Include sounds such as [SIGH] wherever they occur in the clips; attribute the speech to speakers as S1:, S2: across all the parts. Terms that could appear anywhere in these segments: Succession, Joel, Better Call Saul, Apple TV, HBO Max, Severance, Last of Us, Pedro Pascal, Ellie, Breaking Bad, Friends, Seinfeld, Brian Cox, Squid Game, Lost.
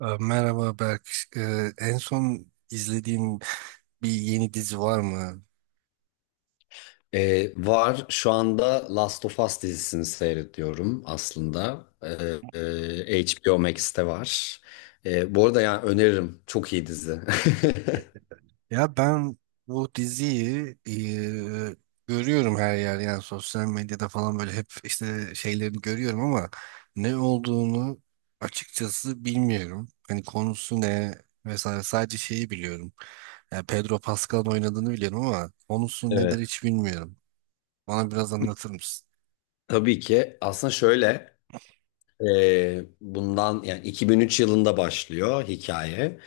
S1: Merhaba Berk. En son izlediğin bir yeni dizi var mı?
S2: Var. Şu anda Last of Us dizisini seyrediyorum aslında. Ee, HBO Max'te var. Bu arada yani öneririm. Çok iyi dizi. [LAUGHS]
S1: Ya ben bu diziyi görüyorum her yer, yani sosyal medyada falan böyle hep işte şeylerini görüyorum ama ne olduğunu açıkçası bilmiyorum. Hani konusu ne vesaire, sadece şeyi biliyorum. Yani Pedro Pascal'ın oynadığını biliyorum ama konusu
S2: Evet.
S1: nedir hiç bilmiyorum. Bana biraz anlatır mısın?
S2: Tabii ki. Aslında şöyle bundan yani 2003 yılında başlıyor hikaye.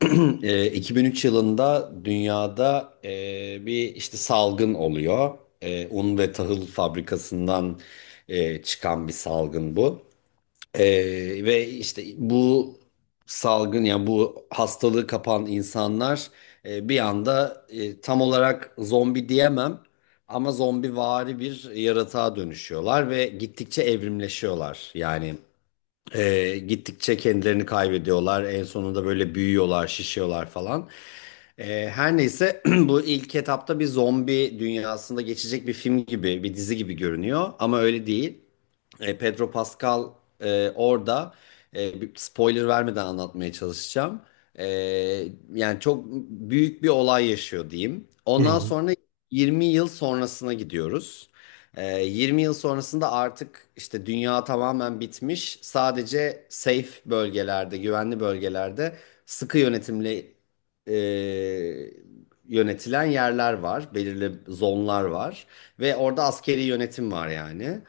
S2: [CLEARS THROAT] 2003 yılında dünyada bir işte salgın oluyor. E, un ve tahıl fabrikasından çıkan bir salgın bu. Ee, Ve işte bu salgın yani bu hastalığı kapan insanlar bir anda tam olarak zombi diyemem ama zombivari bir yaratığa dönüşüyorlar ve gittikçe evrimleşiyorlar. Yani gittikçe kendilerini kaybediyorlar. En sonunda böyle büyüyorlar, şişiyorlar falan. Her neyse, [CLEARS THROAT] bu ilk etapta bir zombi dünyasında geçecek bir film gibi, bir dizi gibi görünüyor. Ama öyle değil. E, Pedro Pascal orada bir spoiler vermeden anlatmaya çalışacağım. E, yani çok büyük bir olay yaşıyor diyeyim. Ondan
S1: Hı
S2: sonra 20 yıl sonrasına gidiyoruz. 20 yıl sonrasında artık işte dünya tamamen bitmiş. Sadece safe bölgelerde, güvenli bölgelerde sıkı yönetimle e, yönetilen yerler var. Belirli zonlar var. Ve orada askeri yönetim var yani.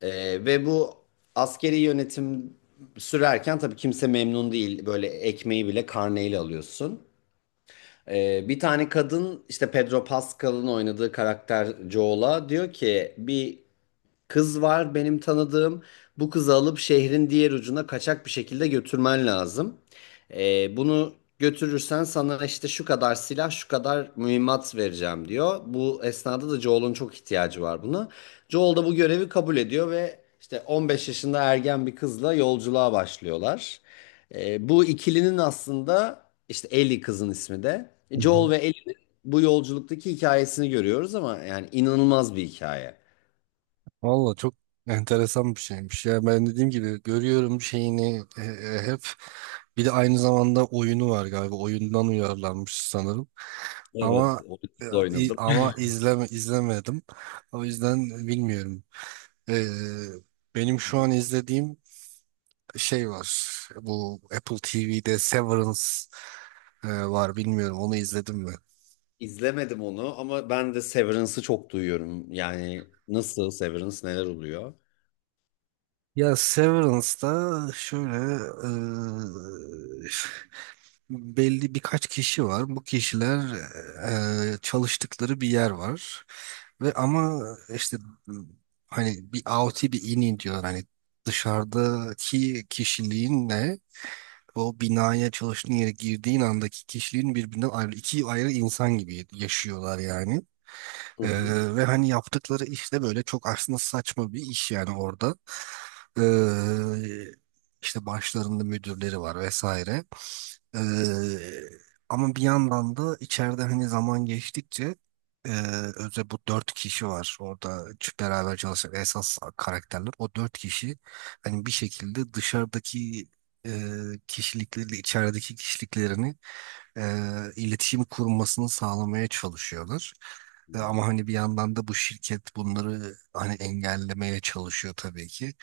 S2: Ve bu askeri yönetim sürerken tabii kimse memnun değil. Böyle ekmeği bile karneyle alıyorsun. Bir tane kadın işte Pedro Pascal'ın oynadığı karakter Joel'a diyor ki, bir kız var benim tanıdığım. Bu kızı alıp şehrin diğer ucuna kaçak bir şekilde götürmen lazım. Bunu götürürsen sana işte şu kadar silah, şu kadar mühimmat vereceğim diyor. Bu esnada da Joel'un çok ihtiyacı var buna. Joel da bu görevi kabul ediyor ve işte 15 yaşında ergen bir kızla yolculuğa başlıyorlar. Bu ikilinin aslında işte Ellie kızın ismi de. Joel
S1: hı.
S2: ve Ellie'nin bu yolculuktaki hikayesini görüyoruz, ama yani inanılmaz bir hikaye.
S1: Valla çok enteresan bir şeymiş. Ya ben dediğim gibi görüyorum şeyini, hep bir de aynı zamanda oyunu var galiba. Oyundan uyarlanmış sanırım.
S2: Evet,
S1: Ama
S2: onu
S1: e, i-
S2: oynadım.
S1: ama izlemedim. O yüzden bilmiyorum. Ee, Benim şu an izlediğim şey var. Bu Apple TV'de Severance var. Bilmiyorum onu izledim mi?
S2: İzlemedim onu ama ben de Severance'ı çok duyuyorum. Yani nasıl Severance, neler oluyor?
S1: Ya Severance'da şöyle, e, belli birkaç kişi var. Bu kişiler çalıştıkları bir yer var. Ve ama işte, m, hani bir out'i bir in'i diyor. Hani dışarıdaki kişiliğinle o binaya çalıştığın yere girdiğin andaki kişiliğin birbirinden ayrı iki ayrı insan gibi yaşıyorlar yani.
S2: Hı
S1: E,
S2: hı.
S1: Ve hani yaptıkları iş de böyle çok aslında saçma bir iş yani orada. E, işte başlarında müdürleri var vesaire. Ee, Ama bir yandan da içeride hani zaman geçtikçe, e, özellikle bu dört kişi var orada beraber çalışan esas karakterler. O dört kişi hani bir şekilde dışarıdaki e, kişilikleriyle içerideki kişiliklerini e, iletişim kurmasını sağlamaya çalışıyorlar. Ama hani bir yandan da bu şirket bunları hani engellemeye çalışıyor tabii ki.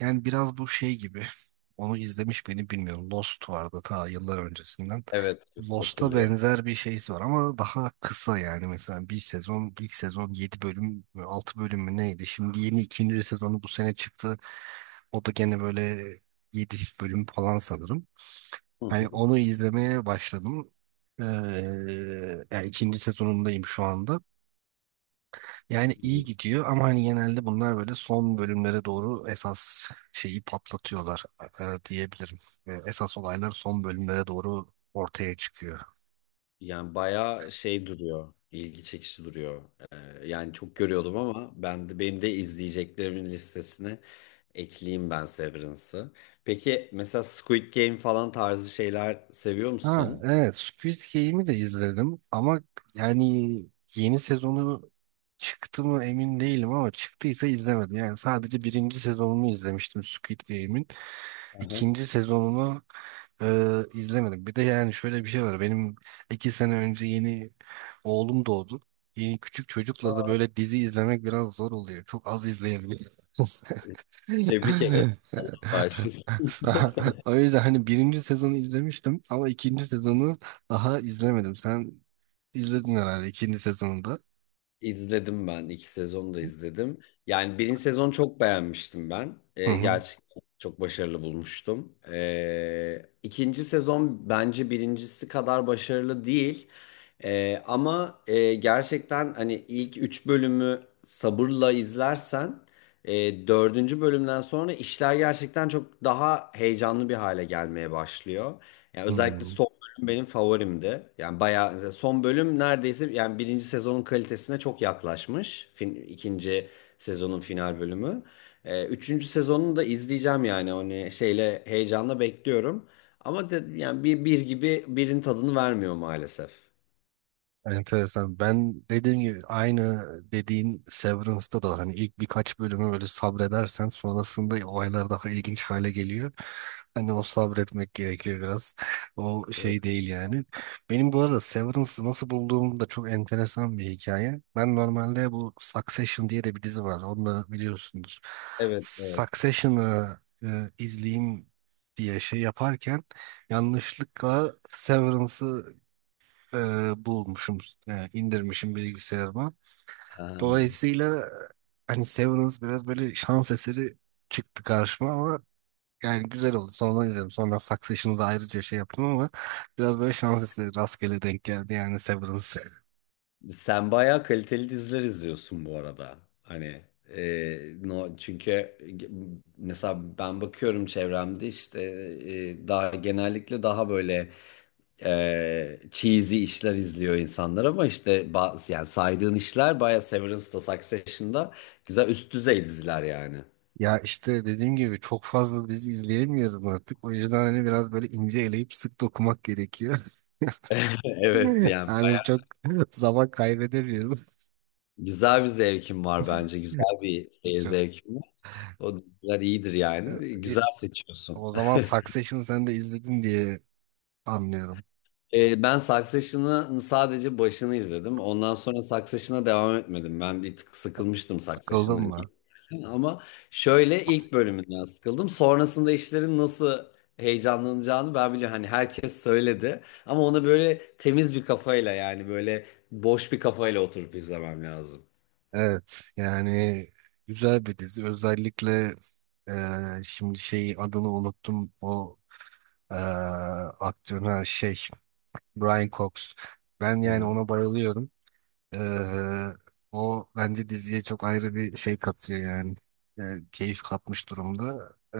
S1: Yani biraz bu şey gibi. [LAUGHS] Onu izlemiş beni bilmiyorum. Lost vardı ta yıllar öncesinden.
S2: Evet,
S1: Lost'a
S2: hatırlıyorum.
S1: benzer bir şeysi var ama daha kısa yani mesela bir sezon ilk sezon 7 bölüm mü, 6 bölüm mü neydi? Şimdi yeni ikinci sezonu bu sene çıktı. O da gene böyle 7 bölüm falan sanırım.
S2: Hı
S1: Hani
S2: hı.
S1: onu izlemeye başladım. Ee, Yani ikinci sezonundayım şu anda. Yani
S2: Hı
S1: iyi
S2: hı.
S1: gidiyor ama hani genelde bunlar böyle son bölümlere doğru esas şeyi patlatıyorlar, diyebilirim. Esas olaylar son bölümlere doğru ortaya çıkıyor.
S2: Yani bayağı şey duruyor, ilgi çekici duruyor. Yani çok görüyordum ama ben de benim de izleyeceklerimin listesine ekleyeyim ben Severance'ı. Peki mesela Squid Game falan tarzı şeyler seviyor
S1: Ha,
S2: musun?
S1: evet, Squid Game'i de izledim ama yani yeni sezonu çıktı mı emin değilim ama çıktıysa izlemedim. Yani sadece birinci sezonunu izlemiştim Squid Game'in.
S2: Hı hı.
S1: İkinci sezonunu e, izlemedim. Bir de yani şöyle bir şey var. Benim iki sene önce yeni oğlum doğdu. Yeni küçük çocukla da böyle dizi izlemek biraz zor oluyor. Çok az izleyebiliyoruz. [LAUGHS]
S2: Tebrik ederim. Allah bağışlasın.
S1: O yüzden hani birinci sezonu izlemiştim ama ikinci sezonu daha izlemedim. Sen izledin herhalde ikinci sezonunda.
S2: İzledim ben. İki sezonu da izledim. Yani birinci sezonu çok beğenmiştim ben.
S1: Hı hı.
S2: Gerçekten çok başarılı bulmuştum. İkinci sezon bence birincisi kadar başarılı değil. Gerçekten hani ilk üç bölümü sabırla izlersen dördüncü bölümden sonra işler gerçekten çok daha heyecanlı bir hale gelmeye başlıyor. Yani özellikle
S1: Hı.
S2: son benim favorimdi. Yani bayağı mesela son bölüm neredeyse yani birinci sezonun kalitesine çok yaklaşmış. Fin, ikinci sezonun final bölümü. Üçüncü sezonunu da izleyeceğim yani hani şeyle heyecanla bekliyorum. Ama de, yani bir gibi birin tadını vermiyor maalesef.
S1: Enteresan. Ben dediğim gibi aynı dediğin Severance'da da hani ilk birkaç bölümü böyle sabredersen sonrasında olaylar daha ilginç hale geliyor. Hani o sabretmek gerekiyor biraz. O
S2: Evet,
S1: şey değil yani. Benim bu arada Severance'ı nasıl bulduğum da çok enteresan bir hikaye. Ben normalde bu Succession diye de bir dizi var. Onu da biliyorsundur.
S2: evet. Evet.
S1: Succession'ı izleyeyim diye şey yaparken yanlışlıkla Severance'ı e, bulmuşum, indirmişim bilgisayarıma.
S2: Ha.
S1: Dolayısıyla hani Severance biraz böyle şans eseri çıktı karşıma ama yani güzel oldu. Sonra izledim. Sonra Succession'ı da ayrıca şey yaptım ama biraz böyle şans eseri rastgele denk geldi yani Severance.
S2: Sen bayağı kaliteli diziler izliyorsun bu arada. Hani e, no, çünkü mesela ben bakıyorum çevremde işte daha genellikle daha böyle cheesy işler izliyor insanlar ama işte ba- yani saydığın işler bayağı Severance'da, Succession'da güzel üst düzey diziler yani.
S1: Ya işte dediğim gibi çok fazla dizi izleyemiyorum artık. O yüzden hani biraz böyle ince eleyip sık dokumak gerekiyor. [LAUGHS]
S2: [LAUGHS] Evet yani
S1: Yani çok zaman kaybedemiyorum.
S2: güzel bir zevkim var bence. Güzel bir seyir
S1: Çok.
S2: zevkim var. O diziler iyidir yani.
S1: E, e,
S2: Güzel seçiyorsun.
S1: O zaman Succession sen de izledin diye anlıyorum.
S2: Ben Succession'ın sadece başını izledim. Ondan sonra Succession'a devam etmedim. Ben bir tık sıkılmıştım
S1: Sıkıldın
S2: Succession'ın ilk.
S1: mı?
S2: Ama şöyle ilk bölümünden sıkıldım. Sonrasında işlerin nasıl heyecanlanacağını ben biliyorum. Hani herkes söyledi. Ama ona böyle temiz bir kafayla yani böyle boş bir kafayla oturup izlemem lazım.
S1: Evet yani güzel bir dizi, özellikle şimdi şey adını unuttum o e, aktörün, ha, şey Brian Cox, ben yani
S2: Hı.
S1: ona bayılıyorum. E, O bence diziye çok ayrı bir şey katıyor yani. E, Keyif katmış durumda.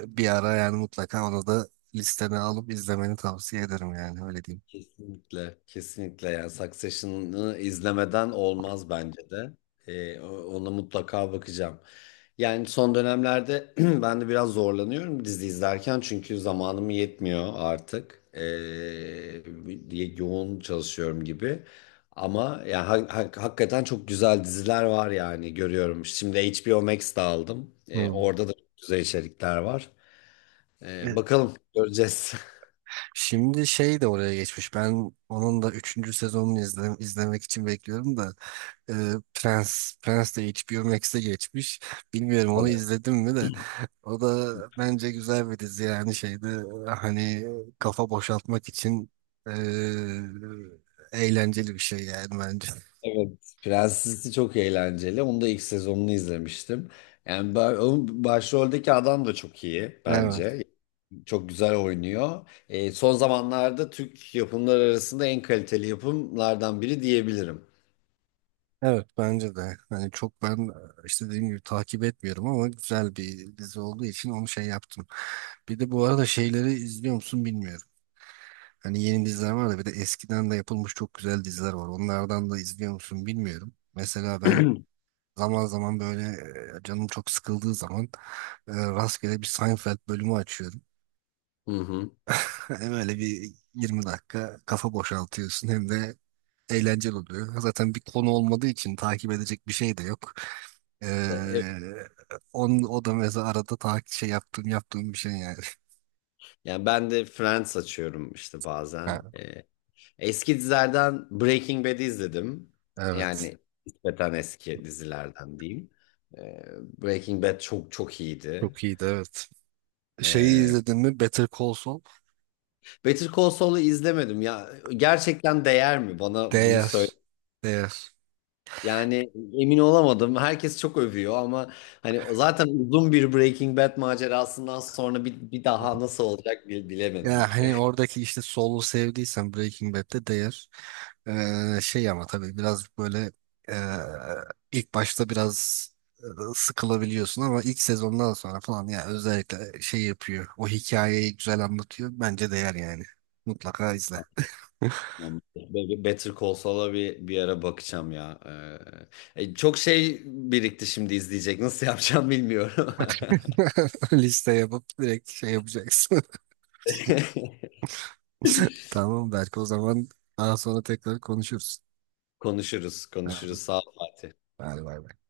S1: Bir ara yani mutlaka onu da listene alıp izlemeni tavsiye ederim, yani öyle diyeyim.
S2: Kesinlikle, kesinlikle, yani Succession'ı izlemeden olmaz bence de. Ona mutlaka bakacağım. Yani son dönemlerde [CLEARS THROAT] ben de biraz zorlanıyorum dizi izlerken çünkü zamanım yetmiyor artık. Diye yoğun çalışıyorum gibi. Ama ya hakikaten çok güzel diziler var yani görüyorum. Şimdi HBO Max'te aldım.
S1: Hmm.
S2: Orada da çok güzel içerikler var. Bakalım göreceğiz.
S1: Şimdi şey de oraya geçmiş. Ben onun da üçüncü sezonunu izlemek için bekliyorum da, e, Prens Prens de HBO Max'e geçmiş. Bilmiyorum onu
S2: [LAUGHS]
S1: izledim mi de, o da bence güzel bir dizi, yani şeyde, hani kafa boşaltmak için, e, eğlenceli bir şey yani bence.
S2: Evet. Prenses'i çok eğlenceli. Onu da ilk sezonunu izlemiştim. Yani ba- onun başroldeki adam da çok iyi
S1: Evet.
S2: bence. Çok güzel oynuyor. E, son zamanlarda Türk yapımlar arasında en kaliteli yapımlardan biri diyebilirim.
S1: Evet, bence de. Hani çok ben işte dediğim gibi takip etmiyorum ama güzel bir dizi olduğu için onu şey yaptım. Bir de bu arada şeyleri izliyor musun bilmiyorum. Hani yeni diziler var da bir de eskiden de yapılmış çok güzel diziler var. Onlardan da izliyor musun bilmiyorum. Mesela ben zaman zaman böyle, canım çok sıkıldığı zaman, rastgele bir Seinfeld bölümü açıyorum.
S2: Hı hı.
S1: [LAUGHS] Hem öyle bir 20 dakika kafa boşaltıyorsun hem de eğlenceli oluyor. Zaten bir konu olmadığı için takip edecek bir şey de yok. E,
S2: E, evet.
S1: O da mesela arada takip şey yaptığım bir şey yani. [LAUGHS]
S2: Yani ben de Friends açıyorum işte bazen.
S1: Ha,
S2: E, eski dizilerden Breaking Bad'i izledim.
S1: evet.
S2: Yani nispeten eski dizilerden diyeyim. E, Breaking Bad çok çok iyiydi.
S1: Çok iyiydi, evet. Şeyi
S2: E,
S1: izledin mi? Better Call Saul?
S2: Better Call Saul'u izlemedim ya. Gerçekten değer mi, bana bunu söyle.
S1: Değer. Değer.
S2: Yani emin olamadım. Herkes çok övüyor ama hani zaten uzun bir Breaking Bad macerasından sonra bir daha nasıl olacak bilemedim
S1: Ya
S2: ki.
S1: hani oradaki işte Soul'u sevdiysen Breaking Bad'de değer. Şey ama tabii biraz böyle, ee, ilk başta biraz ee, sıkılabiliyorsun ama ilk sezondan sonra falan ya özellikle şey yapıyor. O hikayeyi güzel anlatıyor. Bence değer yani. Mutlaka izle.
S2: [LAUGHS] Tamam. Better Call Saul'a bir ara bakacağım ya. Çok şey birikti şimdi izleyecek. Nasıl yapacağım bilmiyorum.
S1: [LAUGHS] Liste yapıp direkt şey yapacaksın.
S2: [LAUGHS]
S1: [LAUGHS] Tamam, belki o zaman daha sonra tekrar konuşuruz.
S2: Konuşuruz,
S1: Ha,
S2: konuşuruz. Sağ ol Fatih.
S1: hadi bay bay.